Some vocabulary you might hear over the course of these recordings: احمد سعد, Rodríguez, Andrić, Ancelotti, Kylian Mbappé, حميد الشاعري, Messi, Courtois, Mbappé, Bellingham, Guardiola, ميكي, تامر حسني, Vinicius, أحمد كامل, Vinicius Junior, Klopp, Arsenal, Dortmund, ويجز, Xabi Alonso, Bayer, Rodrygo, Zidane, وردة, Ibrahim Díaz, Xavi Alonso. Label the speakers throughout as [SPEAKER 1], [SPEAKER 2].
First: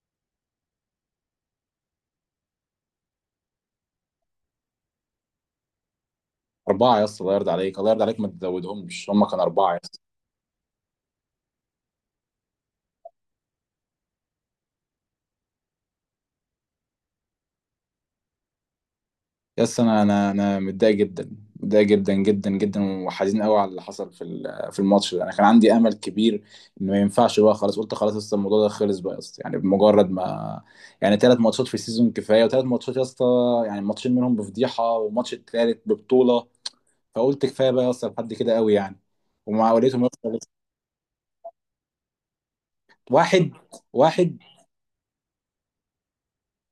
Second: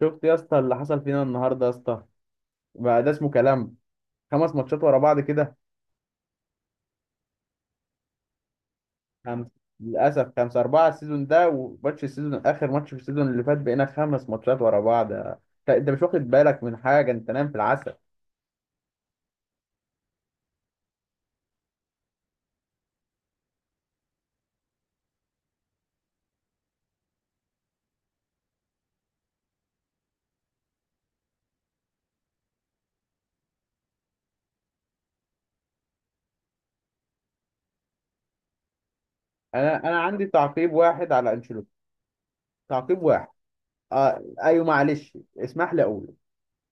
[SPEAKER 1] شفت يا اسطى اللي حصل فينا النهارده يا اسطى؟ بقى ده اسمه كلام؟ خمس ماتشات ورا بعض كده.
[SPEAKER 2] أربعة يا اسطى، الله يرضى عليك، الله يرضى عليك، ما تزودهمش، هم كانوا
[SPEAKER 1] خمس،
[SPEAKER 2] أربعة يا اسطى.
[SPEAKER 1] للاسف خمسة. أربعة السيزون ده وماتش السيزون، آخر ماتش في السيزون اللي فات، بقينا خمس ماتشات ورا بعض. أنت مش واخد بالك من حاجة، أنت نايم في العسل.
[SPEAKER 2] يا اسطى، أنا متضايق جدا، متضايق جدا جدا جدا وحزين قوي على اللي حصل في الماتش ده. أنا كان عندي أمل كبير إن ما ينفعش بقى. خلاص قلت خلاص يا اسطى، الموضوع ده خلص بقى يا اسطى، يعني بمجرد ما. يعني ثلاث ماتشات في السيزون كفاية، وثلاث ماتشات يا اسطى، يعني ماتشين منهم بفضيحة وماتش التالت ببطولة. فقلت كفاية بقى يا اسطى، لحد كده قوي يعني. ومع
[SPEAKER 1] أنا
[SPEAKER 2] وليتهم يا
[SPEAKER 1] عندي
[SPEAKER 2] اسطى.
[SPEAKER 1] تعقيب واحد على أنشيلوتي، تعقيب واحد.
[SPEAKER 2] واحد. واحد.
[SPEAKER 1] أيوه معلش اسمح لي أقول،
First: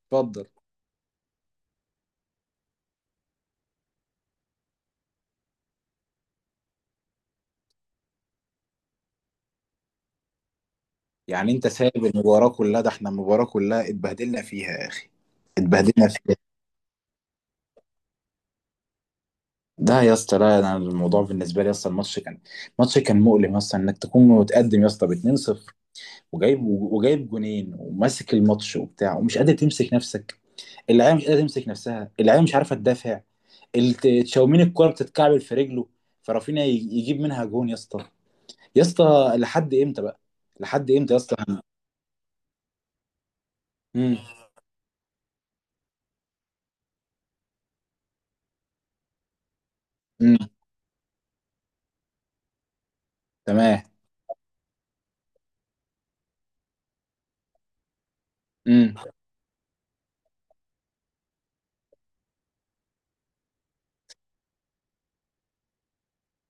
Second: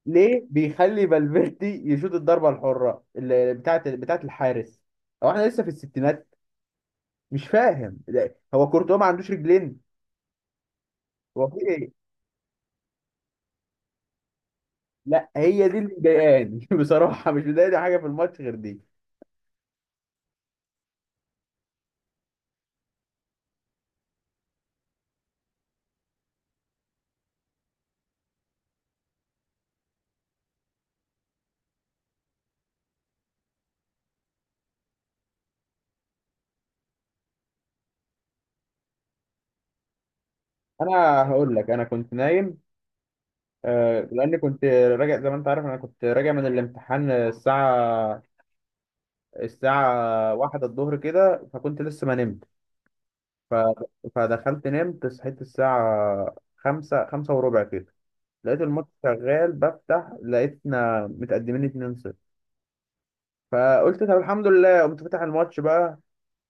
[SPEAKER 1] ليه
[SPEAKER 2] اتفضل.
[SPEAKER 1] بيخلي فالفيردي يشوط الضربة الحرة اللي بتاعت الحارس؟ هو احنا لسه في الستينات؟ مش فاهم. هو كورتوا ما عندوش رجلين؟ هو
[SPEAKER 2] يعني
[SPEAKER 1] في
[SPEAKER 2] انت
[SPEAKER 1] ايه؟
[SPEAKER 2] سايب المباراة كلها، ده احنا المباراة كلها اتبهدلنا فيها يا اخي.
[SPEAKER 1] لا هي دي اللي
[SPEAKER 2] اتبهدلنا فيها.
[SPEAKER 1] مضايقاني بصراحه مش مضايقني حاجه في الماتش غير دي.
[SPEAKER 2] ده يا اسطى، لا انا الموضوع بالنسبة لي يا اسطى، الماتش كان. ماتش كان مؤلم يا اسطى، انك تكون متقدم يا اسطى ب 2-0 وجايب جونين وماسك الماتش وبتاع، ومش قادر تمسك نفسك. اللعيبة مش قادرة تمسك نفسها، اللعيبة مش عارفة تدافع. تشاومين الكرة بتتكعبل في رجله، فرافينيا يجيب منها جون يا اسطى. يا اسطى. لحد امتى بقى؟ لحد امتى يا
[SPEAKER 1] انا
[SPEAKER 2] اسطى؟
[SPEAKER 1] هقول لك، انا كنت نايم. آه،
[SPEAKER 2] امم.
[SPEAKER 1] لاني كنت راجع زي ما انت عارف، انا كنت راجع من الامتحان الساعه
[SPEAKER 2] امم.
[SPEAKER 1] واحدة الظهر كده، فكنت لسه ما نمت. ف...
[SPEAKER 2] تمام.
[SPEAKER 1] فدخلت نمت، صحيت الساعه خمسة، خمسة وربع كده، لقيت الماتش
[SPEAKER 2] امم.
[SPEAKER 1] شغال بفتح لقيتنا متقدمين 2-0. فقلت طب الحمد لله، قمت فاتح الماتش بقى.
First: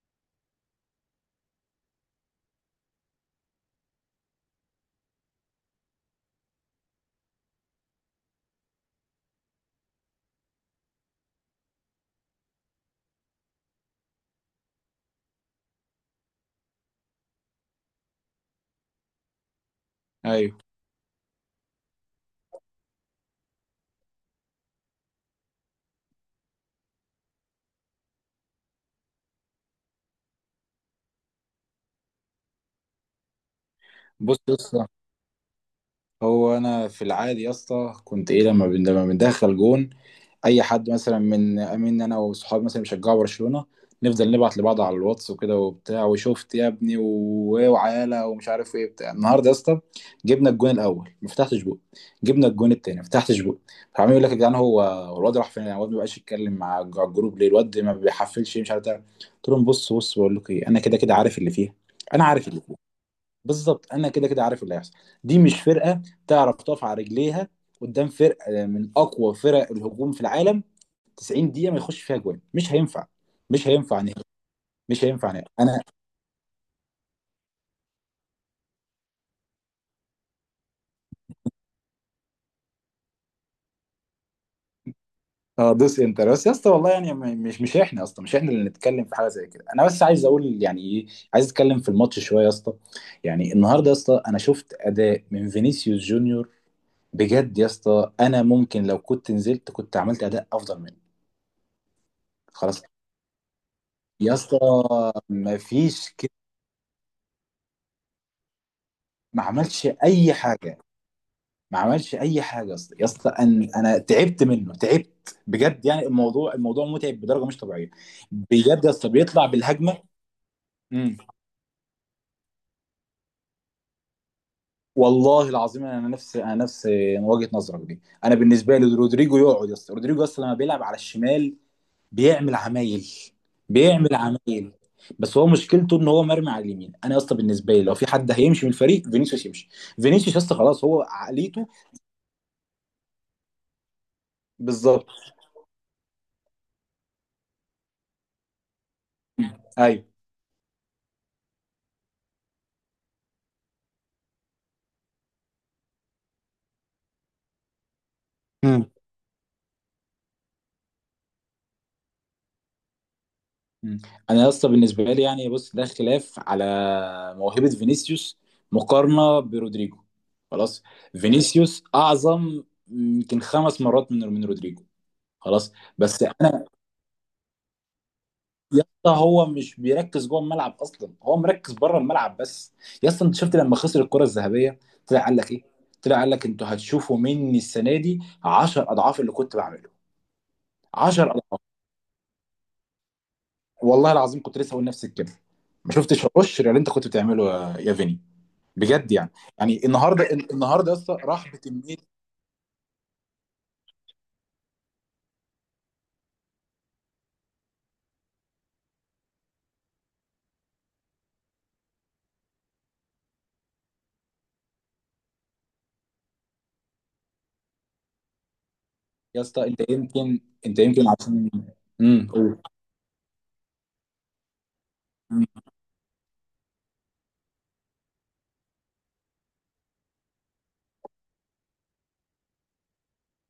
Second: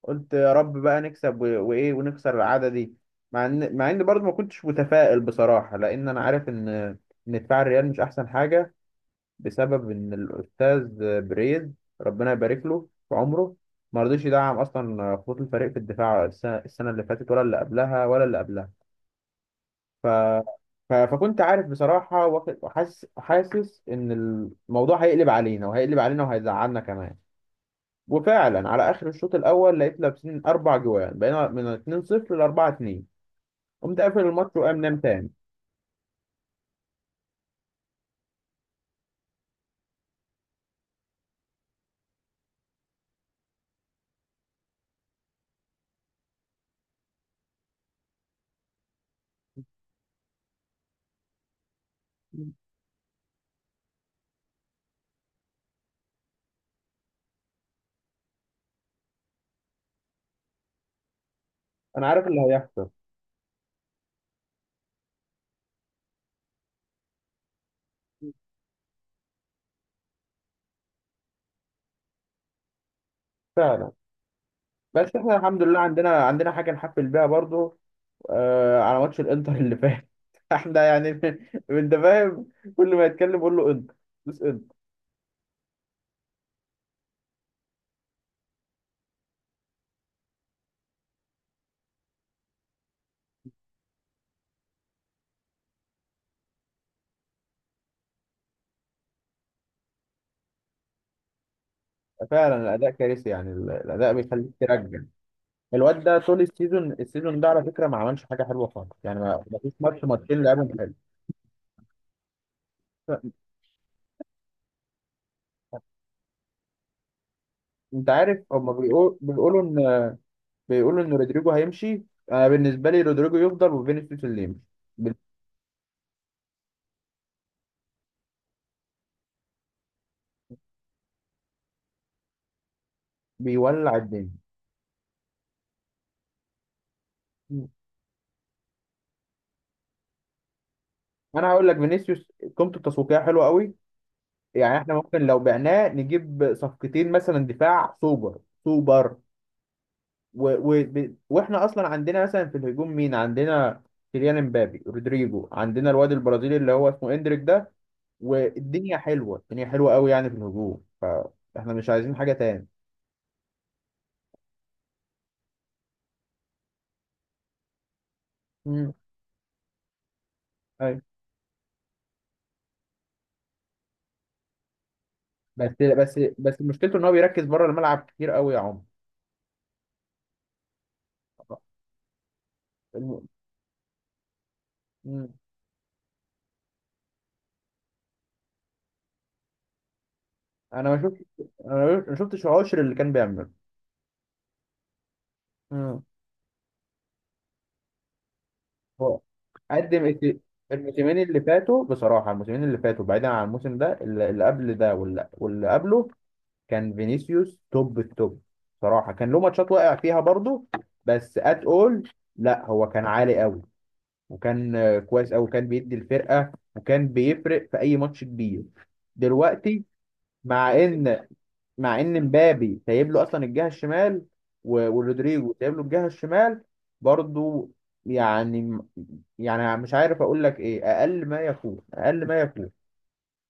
[SPEAKER 1] قلت يا رب بقى نكسب وايه، ونكسر العاده دي. مع ان برضه ما كنتش متفائل بصراحه، لان انا عارف ان دفاع الريال مش احسن حاجه، بسبب ان الاستاذ بريز، ربنا يبارك له في عمره، ما رضيش يدعم اصلا خطوط الفريق في الدفاع. السنة اللي فاتت ولا اللي قبلها ولا اللي قبلها. ف...
[SPEAKER 2] ايوه.
[SPEAKER 1] فكنت عارف بصراحه. وحاسس، ان الموضوع هيقلب علينا، وهيقلب علينا وهيزعلنا كمان. وفعلا على اخر الشوط الاول لقيت لابسين اربع جوان، بقينا من 2-0 ل 4-2. قمت قافل
[SPEAKER 2] بص يا
[SPEAKER 1] الماتش وقام
[SPEAKER 2] اسطى،
[SPEAKER 1] نام تاني.
[SPEAKER 2] هو انا في العادي يا اسطى كنت ايه لما بندخل جون، اي حد مثلا من امين انا وصحابي مثلا بيشجعوا برشلونه، نفضل نبعت لبعض على الواتس وكده وبتاع، وشفت يا ابني وعيالة ومش عارف ايه بتاع النهارده يا اسطى. جبنا الجون الاول ما فتحتش بق. جبنا الجون التاني ما فتحتش بق. فعمال يقول لك يا جدعان، هو الواد راح فين؟ الواد ما بقاش يتكلم مع الجروب ليه؟ الواد ما بيحفلش مش عارف ده. قلت لهم بص بقول لكم ايه، انا كده كده عارف اللي فيها.
[SPEAKER 1] انا
[SPEAKER 2] انا
[SPEAKER 1] عارف اللي
[SPEAKER 2] عارف اللي فيها.
[SPEAKER 1] هيحصل
[SPEAKER 2] بالظبط انا كده كده عارف اللي هيحصل. دي مش فرقه تعرف تقف على رجليها قدام فرقه، من اقوى فرق الهجوم في العالم. 90 دقيقه ما يخش فيها جوان مش هينفع. مش
[SPEAKER 1] فعلا.
[SPEAKER 2] هينفع نهائي. مش
[SPEAKER 1] بس
[SPEAKER 2] هينفع
[SPEAKER 1] احنا
[SPEAKER 2] نهائي
[SPEAKER 1] الحمد لله
[SPEAKER 2] انا.
[SPEAKER 1] عندنا حاجه نحفل بيها برضو، آه، على ماتش الانتر اللي فات احنا يعني انت فاهم، كل ما يتكلم يقول له انتر، بس انتر.
[SPEAKER 2] اه دوس انتر بس يا اسطى، والله يعني مش احنا اصلا، مش احنا اللي نتكلم في حاجه زي كده. انا بس عايز اقول يعني ايه. عايز اتكلم في الماتش شويه يا اسطى. يعني النهارده يا اسطى انا شفت اداء من فينيسيوس جونيور، بجد يا اسطى انا ممكن لو كنت نزلت كنت عملت اداء افضل منه.
[SPEAKER 1] فعلا
[SPEAKER 2] خلاص
[SPEAKER 1] الاداء كارثي، يعني الاداء
[SPEAKER 2] يا
[SPEAKER 1] بيخليك
[SPEAKER 2] اسطى،
[SPEAKER 1] ترجع. الواد
[SPEAKER 2] مفيش.
[SPEAKER 1] ده طول السيزون، السيزون ده، على فكره، ما عملش حاجه حلوه خالص. يعني
[SPEAKER 2] ما
[SPEAKER 1] ما فيش
[SPEAKER 2] عملش
[SPEAKER 1] ماتش
[SPEAKER 2] اي
[SPEAKER 1] ماتشين لعبهم
[SPEAKER 2] حاجه.
[SPEAKER 1] حلو.
[SPEAKER 2] ما عملش اي حاجه يا اسطى، يا اسطى انا تعبت منه، تعبت بجد يعني. الموضوع متعب بدرجه مش طبيعيه.
[SPEAKER 1] انت عارف، هم
[SPEAKER 2] بجد يا اسطى
[SPEAKER 1] بيقول
[SPEAKER 2] بيطلع بالهجمه.
[SPEAKER 1] بيقولوا، بيقولوا ان
[SPEAKER 2] امم.
[SPEAKER 1] رودريجو هيمشي. انا بالنسبه لي رودريجو يفضل وفينيسيوس اللي يمشي. بي-
[SPEAKER 2] والله العظيم انا نفس وجهه نظرك دي. انا بالنسبه لي رودريجو يقعد يا اسطى، رودريجو يا اسطى لما بيلعب على الشمال بيعمل عمايل.
[SPEAKER 1] بيولع
[SPEAKER 2] بيعمل
[SPEAKER 1] الدنيا.
[SPEAKER 2] عمايل. بس هو مشكلته ان هو مرمي على اليمين. انا يا اسطى
[SPEAKER 1] مم.
[SPEAKER 2] بالنسبه لي لو في حد هيمشي من الفريق فينيسيوس يمشي. فينيسيوس يا اسطى خلاص، هو
[SPEAKER 1] انا
[SPEAKER 2] عقليته.
[SPEAKER 1] هقول لك، فينيسيوس قيمته التسويقيه حلوه قوي. يعني احنا
[SPEAKER 2] بالظبط.
[SPEAKER 1] ممكن لو بعناه نجيب صفقتين، مثلا دفاع سوبر سوبر.
[SPEAKER 2] ايوه.
[SPEAKER 1] واحنا اصلا عندنا مثلا في الهجوم، مين عندنا؟ كيليان امبابي، رودريجو، عندنا الواد البرازيلي اللي هو اسمه اندريك ده. والدنيا حلوه، الدنيا حلوه قوي يعني في الهجوم، فاحنا مش عايزين حاجه تاني.
[SPEAKER 2] مم. انا يا اسطى بالنسبه لي يعني بص ده خلاف على موهبه فينيسيوس
[SPEAKER 1] مم.
[SPEAKER 2] مقارنه برودريجو. خلاص، فينيسيوس اعظم يمكن خمس مرات من رودريجو. خلاص.
[SPEAKER 1] بس بس
[SPEAKER 2] بس
[SPEAKER 1] بس
[SPEAKER 2] انا.
[SPEAKER 1] مشكلته ان هو بيركز بره الملعب كتير قوي يا
[SPEAKER 2] يا
[SPEAKER 1] عمر.
[SPEAKER 2] اسطى هو مش بيركز جوه الملعب اصلا، هو مركز بره الملعب بس. يا اسطى
[SPEAKER 1] الم-
[SPEAKER 2] انت شفت لما خسر الكره الذهبيه، طلع
[SPEAKER 1] مم.
[SPEAKER 2] قال لك ايه؟ طلع قال لك انتوا هتشوفوا مني السنه دي 10 اضعاف اللي كنت بعمله.
[SPEAKER 1] انا ما
[SPEAKER 2] 10
[SPEAKER 1] شفت،
[SPEAKER 2] اضعاف.
[SPEAKER 1] انا ما شفتش عشر اللي كان بيعمله.
[SPEAKER 2] والله العظيم كنت لسه هقول نفس الكلمه. ما
[SPEAKER 1] مم.
[SPEAKER 2] شفتش القشر اللي انت كنت بتعمله يا فيني، بجد
[SPEAKER 1] هو
[SPEAKER 2] يعني. يعني
[SPEAKER 1] قدم.
[SPEAKER 2] النهارده يا اسطى
[SPEAKER 1] الموسمين اللي
[SPEAKER 2] راح
[SPEAKER 1] فاتوا
[SPEAKER 2] بكميه.
[SPEAKER 1] بصراحه، الموسمين اللي فاتوا بعيدا عن الموسم ده، اللي اللي قبل ده واللي قبله، كان فينيسيوس توب التوب بصراحه. كان له ماتشات واقع فيها برضه. بس ات اول لا، هو كان عالي قوي، وكان كويس قوي، وكان بيدي الفرقه وكان بيفرق في اي ماتش كبير.
[SPEAKER 2] يا اسطى انت
[SPEAKER 1] دلوقتي،
[SPEAKER 2] يمكن.
[SPEAKER 1] مع ان
[SPEAKER 2] عشان
[SPEAKER 1] مع ان
[SPEAKER 2] قول.
[SPEAKER 1] مبابي سايب له اصلا الجهه الشمال، ورودريجو سايب له الجهه الشمال برضو، يعني، يعني مش عارف اقول لك ايه. اقل ما يكون، اقل ما يكون.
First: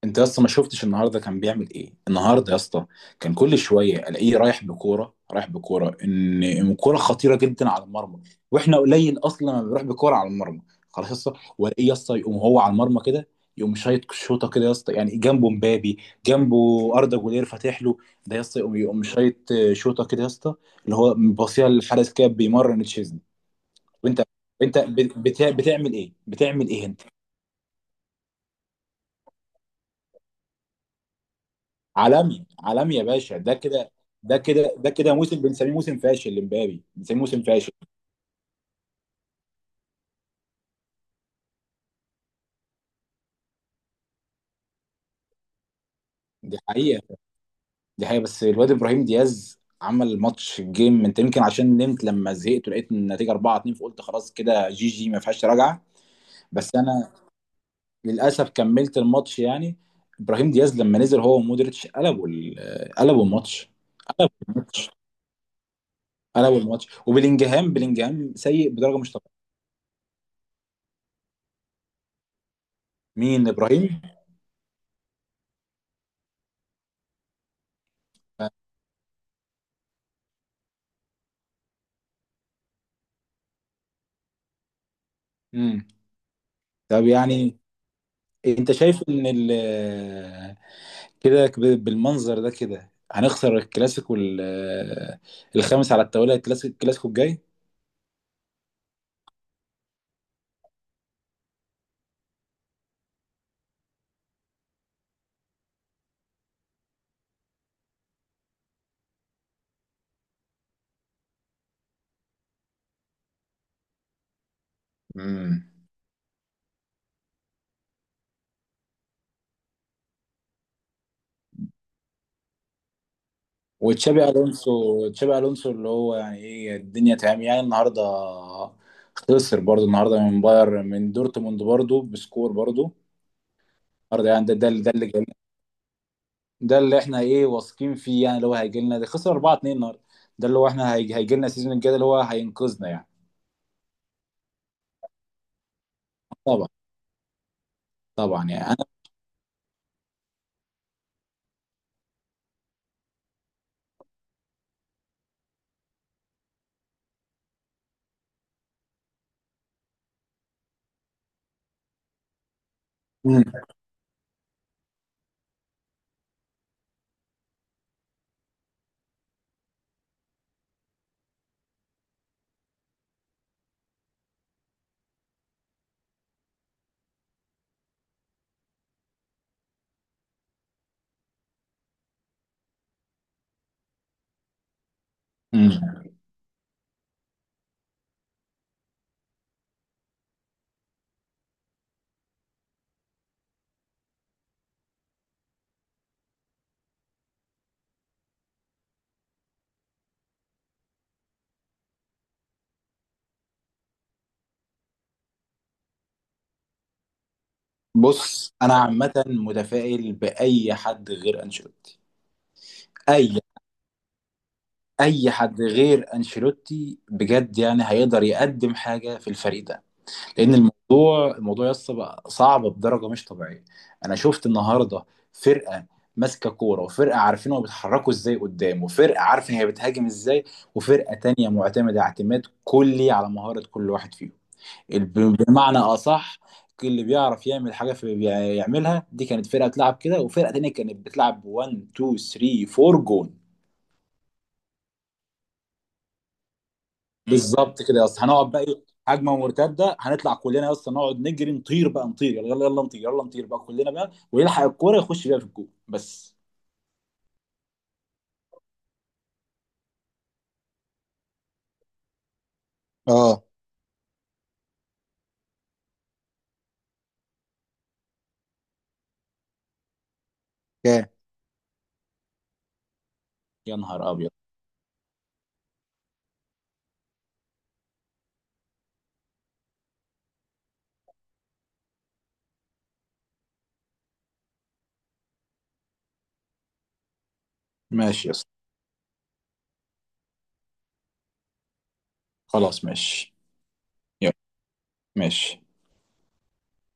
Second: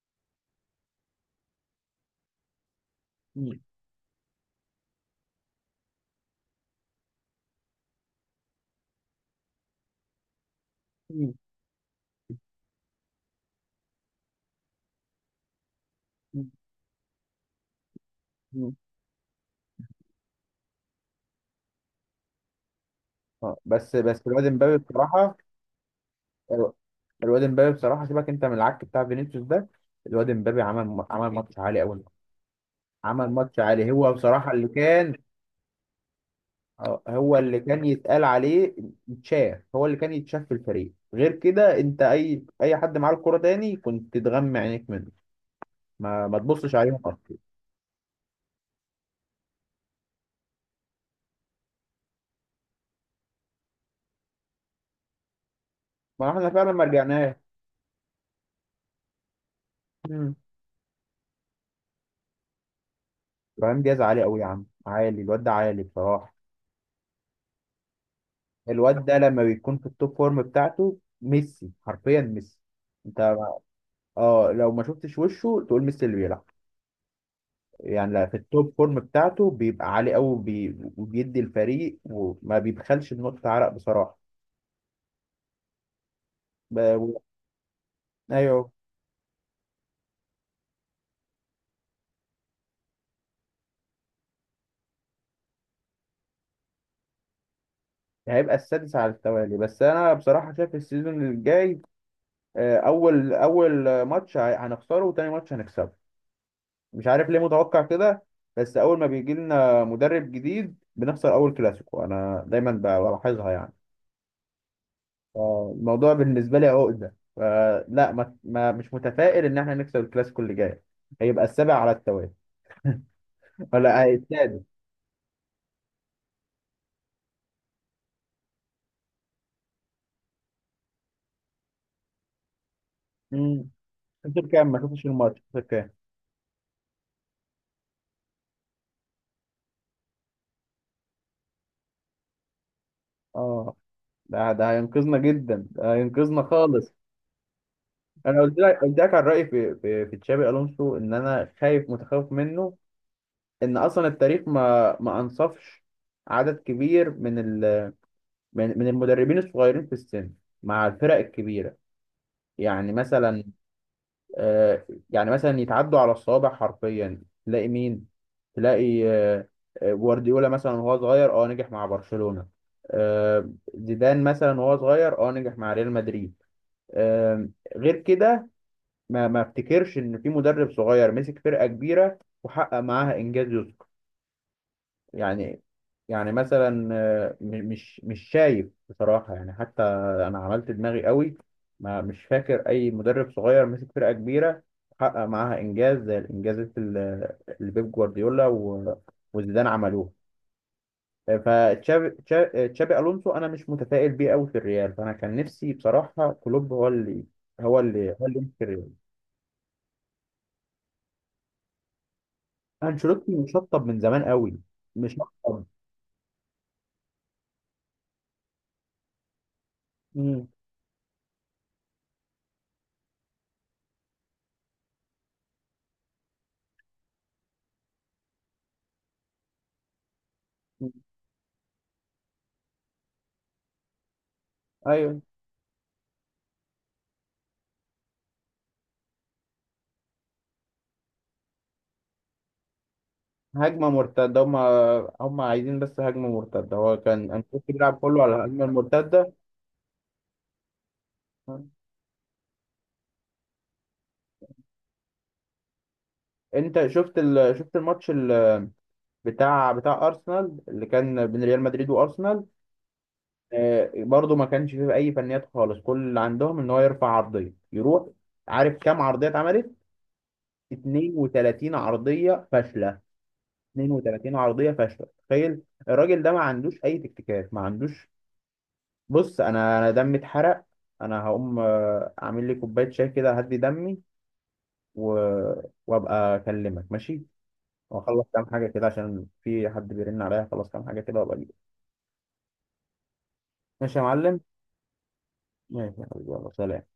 [SPEAKER 2] انت يا اسطى ما شفتش النهارده كان بيعمل ايه النهارده يا اسطى؟ كان كل
[SPEAKER 1] مم.
[SPEAKER 2] شويه الاقيه رايح بكوره، رايح بكوره إن كوره خطيره جدا على المرمى. واحنا قليل اصلا ما بنروح بكوره على المرمى خلاص يا اسطى.
[SPEAKER 1] مم.
[SPEAKER 2] والاقيه يا اسطى يقوم هو على المرمى كده، يقوم شايط شوطه كده يا اسطى، يعني جنبه مبابي،
[SPEAKER 1] مم.
[SPEAKER 2] جنبه اردا جولير فاتح له. ده يا اسطى
[SPEAKER 1] مم.
[SPEAKER 2] يقوم شايط شوطه كده يا اسطى، اللي هو باصيها للحارس كده بيمرن تشيزني.
[SPEAKER 1] آه، بس
[SPEAKER 2] وانت،
[SPEAKER 1] بس الواد مبابي
[SPEAKER 2] انت
[SPEAKER 1] بصراحه،
[SPEAKER 2] بتعمل ايه؟ بتعمل ايه انت؟
[SPEAKER 1] الواد مبابي بصراحه، سيبك انت من العك بتاع فينيسيوس ده. الواد مبابي عمل ماتش عالي قوي.
[SPEAKER 2] عالمي عالمي يا
[SPEAKER 1] عمل
[SPEAKER 2] باشا،
[SPEAKER 1] ماتش عالي، هو بصراحه اللي
[SPEAKER 2] ده
[SPEAKER 1] كان،
[SPEAKER 2] كده موسم بنسميه موسم فاشل لمبابي،
[SPEAKER 1] آه،
[SPEAKER 2] بنسميه
[SPEAKER 1] هو
[SPEAKER 2] موسم
[SPEAKER 1] اللي
[SPEAKER 2] فاشل.
[SPEAKER 1] كان يتقال عليه يتشاف. هو اللي كان يتشاف في الفريق، غير كده انت اي حد معاه الكرة تاني كنت تغمى عينيك منه. ما
[SPEAKER 2] دي
[SPEAKER 1] تبصش عليهم
[SPEAKER 2] حقيقة.
[SPEAKER 1] اصلا.
[SPEAKER 2] دي حقيقة. بس الواد ابراهيم دياز عمل ماتش جيم. انت يمكن عشان نمت لما زهقت ولقيت النتيجة 4-2 فقلت خلاص كده، جي جي ما فيهاش رجعة.
[SPEAKER 1] ما احنا فعلا
[SPEAKER 2] بس
[SPEAKER 1] ما
[SPEAKER 2] انا
[SPEAKER 1] رجعناش.
[SPEAKER 2] للاسف كملت الماتش يعني.
[SPEAKER 1] مم.
[SPEAKER 2] ابراهيم دياز لما نزل هو ومودريتش قلبوا الماتش.
[SPEAKER 1] ابراهيم دياز عالي قوي يا عم، عالي، الواد ده عالي بصراحة.
[SPEAKER 2] قلبوا الماتش. وبلينجهام سيء بدرجة
[SPEAKER 1] الواد
[SPEAKER 2] مش
[SPEAKER 1] ده
[SPEAKER 2] طبيعية.
[SPEAKER 1] لما بيكون في التوب فورم بتاعته، ميسي حرفيا، ميسي. انت،
[SPEAKER 2] مين ابراهيم؟
[SPEAKER 1] اه، لو ما شفتش وشه تقول ميسي اللي بيلعب. يعني لا، في التوب فورم بتاعته بيبقى عالي قوي، وبيدي الفريق، وما بيبخلش بنقطة عرق
[SPEAKER 2] امم. طب
[SPEAKER 1] بصراحة.
[SPEAKER 2] يعني. انت
[SPEAKER 1] ايوه،
[SPEAKER 2] شايف ان كده بالمنظر ده كده هنخسر الكلاسيكو الخامس على التوالي، الكلاسيكو الجاي
[SPEAKER 1] هيبقى السادس على التوالي. بس انا بصراحه شايف السيزون الجاي، آه، اول ماتش هنخسره، وتاني ماتش هنكسبه. مش عارف ليه متوقع كده، بس اول ما بيجي لنا مدرب جديد بنخسر اول كلاسيكو، انا دايما بلاحظها يعني.
[SPEAKER 2] امم.
[SPEAKER 1] فالموضوع بالنسبه لي عقده، فلا ما مش متفائل ان احنا نكسب الكلاسيكو اللي جاي. هيبقى السابع على التوالي، ولا آه،
[SPEAKER 2] وتشابي الونسو،
[SPEAKER 1] السادس.
[SPEAKER 2] تشابي الونسو اللي هو يعني ايه الدنيا تمام يعني النهارده، خسر برضه النهارده من باير من دورتموند برضه بسكور برضه
[SPEAKER 1] امم،
[SPEAKER 2] النهارده، يعني
[SPEAKER 1] خسر كام؟ ما
[SPEAKER 2] ده
[SPEAKER 1] شفتش
[SPEAKER 2] اللي جاي.
[SPEAKER 1] الماتش، خسر كام؟
[SPEAKER 2] ده اللي احنا ايه واثقين فيه يعني، اللي هو هيجي لنا ده خسر 4-2 النهارده. ده اللي هو احنا هيجي لنا السيزون الجاي ده اللي هو هينقذنا يعني.
[SPEAKER 1] اه، ده هينقذنا جدا، ده هينقذنا
[SPEAKER 2] طبعا.
[SPEAKER 1] خالص. انا
[SPEAKER 2] طبعا
[SPEAKER 1] قلت
[SPEAKER 2] يعني انا.
[SPEAKER 1] لك، قلت لك عن رايي في في تشابي الونسو، ان انا خايف، متخوف منه. ان اصلا التاريخ ما انصفش عدد كبير من ال، من المدربين الصغيرين في السن مع الفرق الكبيره. يعني مثلا، آه، يعني مثلا يتعدوا على الصوابع حرفيا. تلاقي مين؟ تلاقي آه، آه، جوارديولا مثلا وهو صغير، اه، نجح مع برشلونه. آه، زيدان مثلا وهو صغير، اه، نجح مع ريال مدريد. آه، غير كده ما افتكرش ان في مدرب صغير مسك فرقه كبيره وحقق معاها انجاز يذكر. يعني،
[SPEAKER 2] مم.
[SPEAKER 1] يعني مثلا، آه، مش شايف بصراحه يعني. حتى انا عملت دماغي قوي، ما مش فاكر اي مدرب صغير مسك فرقه كبيره وحقق معاها انجاز زي الانجازات اللي بيب جوارديولا وزيدان عملوها. تشابي الونسو انا مش متفائل بيه قوي في الريال، فانا كان نفسي بصراحه كلوب هو اللي هو اللي
[SPEAKER 2] بص
[SPEAKER 1] يمسك
[SPEAKER 2] انا
[SPEAKER 1] الريال.
[SPEAKER 2] عامه متفائل باي حد غير انشيلوتي. اي.
[SPEAKER 1] انشيلوتي مشطب من زمان قوي، مشطب.
[SPEAKER 2] حد غير انشيلوتي بجد يعني هيقدر يقدم حاجه في الفريق ده،
[SPEAKER 1] امم.
[SPEAKER 2] لان الموضوع يس بقى صعب بدرجه مش طبيعيه. انا شفت النهارده فرقه، ماسكه كوره وفرقه عارفين هما بيتحركوا ازاي قدام، وفرقه عارفه هي بتهاجم ازاي، وفرقه تانية معتمده اعتماد كلي على مهاره كل واحد فيهم.
[SPEAKER 1] ايوه،
[SPEAKER 2] بمعنى اصح، اللي بيعرف يعمل حاجه يعملها. دي كانت فرقه تلعب كده، وفرقه تانيه كانت بتلعب 1 2 3 4 جون.
[SPEAKER 1] هجمه مرتده. هم عايزين بس هجمه مرتده، هو كان انشيلوتي
[SPEAKER 2] بالظبط
[SPEAKER 1] بيلعب
[SPEAKER 2] كده يا
[SPEAKER 1] كله
[SPEAKER 2] اسطى،
[SPEAKER 1] على
[SPEAKER 2] هنقعد بقى
[SPEAKER 1] الهجمه
[SPEAKER 2] ايه
[SPEAKER 1] المرتده.
[SPEAKER 2] هجمه مرتده، هنطلع كلنا يا اسطى نقعد نجري نطير بقى، نطير، يلا يلا يلا نطير، يلا نطير بقى كلنا بقى، ويلحق الكوره يخش بيها في الجون بس.
[SPEAKER 1] انت شفت شفت الماتش بتاع ارسنال، اللي كان بين ريال مدريد وارسنال؟
[SPEAKER 2] اه.
[SPEAKER 1] آه برضو ما كانش فيه اي فنيات خالص، كل اللي عندهم ان هو يرفع عرضيه يروح. عارف كام عرضيه اتعملت؟
[SPEAKER 2] اوكي.
[SPEAKER 1] 32 عرضيه فاشله.
[SPEAKER 2] يا نهار ابيض.
[SPEAKER 1] 32 عرضيه فاشله، تخيل. الراجل ده ما عندوش اي تكتيكات، ما عندوش. بص، انا دمي اتحرق. انا هقوم آه، اعمل لي كوبايه شاي كده، اهدي دمي، و... وابقى اكلمك، ماشي؟ واخلص
[SPEAKER 2] ماشي يا
[SPEAKER 1] كام
[SPEAKER 2] اسطى.
[SPEAKER 1] حاجه كده عشان في حد بيرن عليا، اخلص كام حاجه كده وابقى اجيلك.
[SPEAKER 2] خلاص ماشي.
[SPEAKER 1] ماشي يا
[SPEAKER 2] يلا.
[SPEAKER 1] معلم.
[SPEAKER 2] ماشي.
[SPEAKER 1] ماشي يا حبيبي، يلا سلام.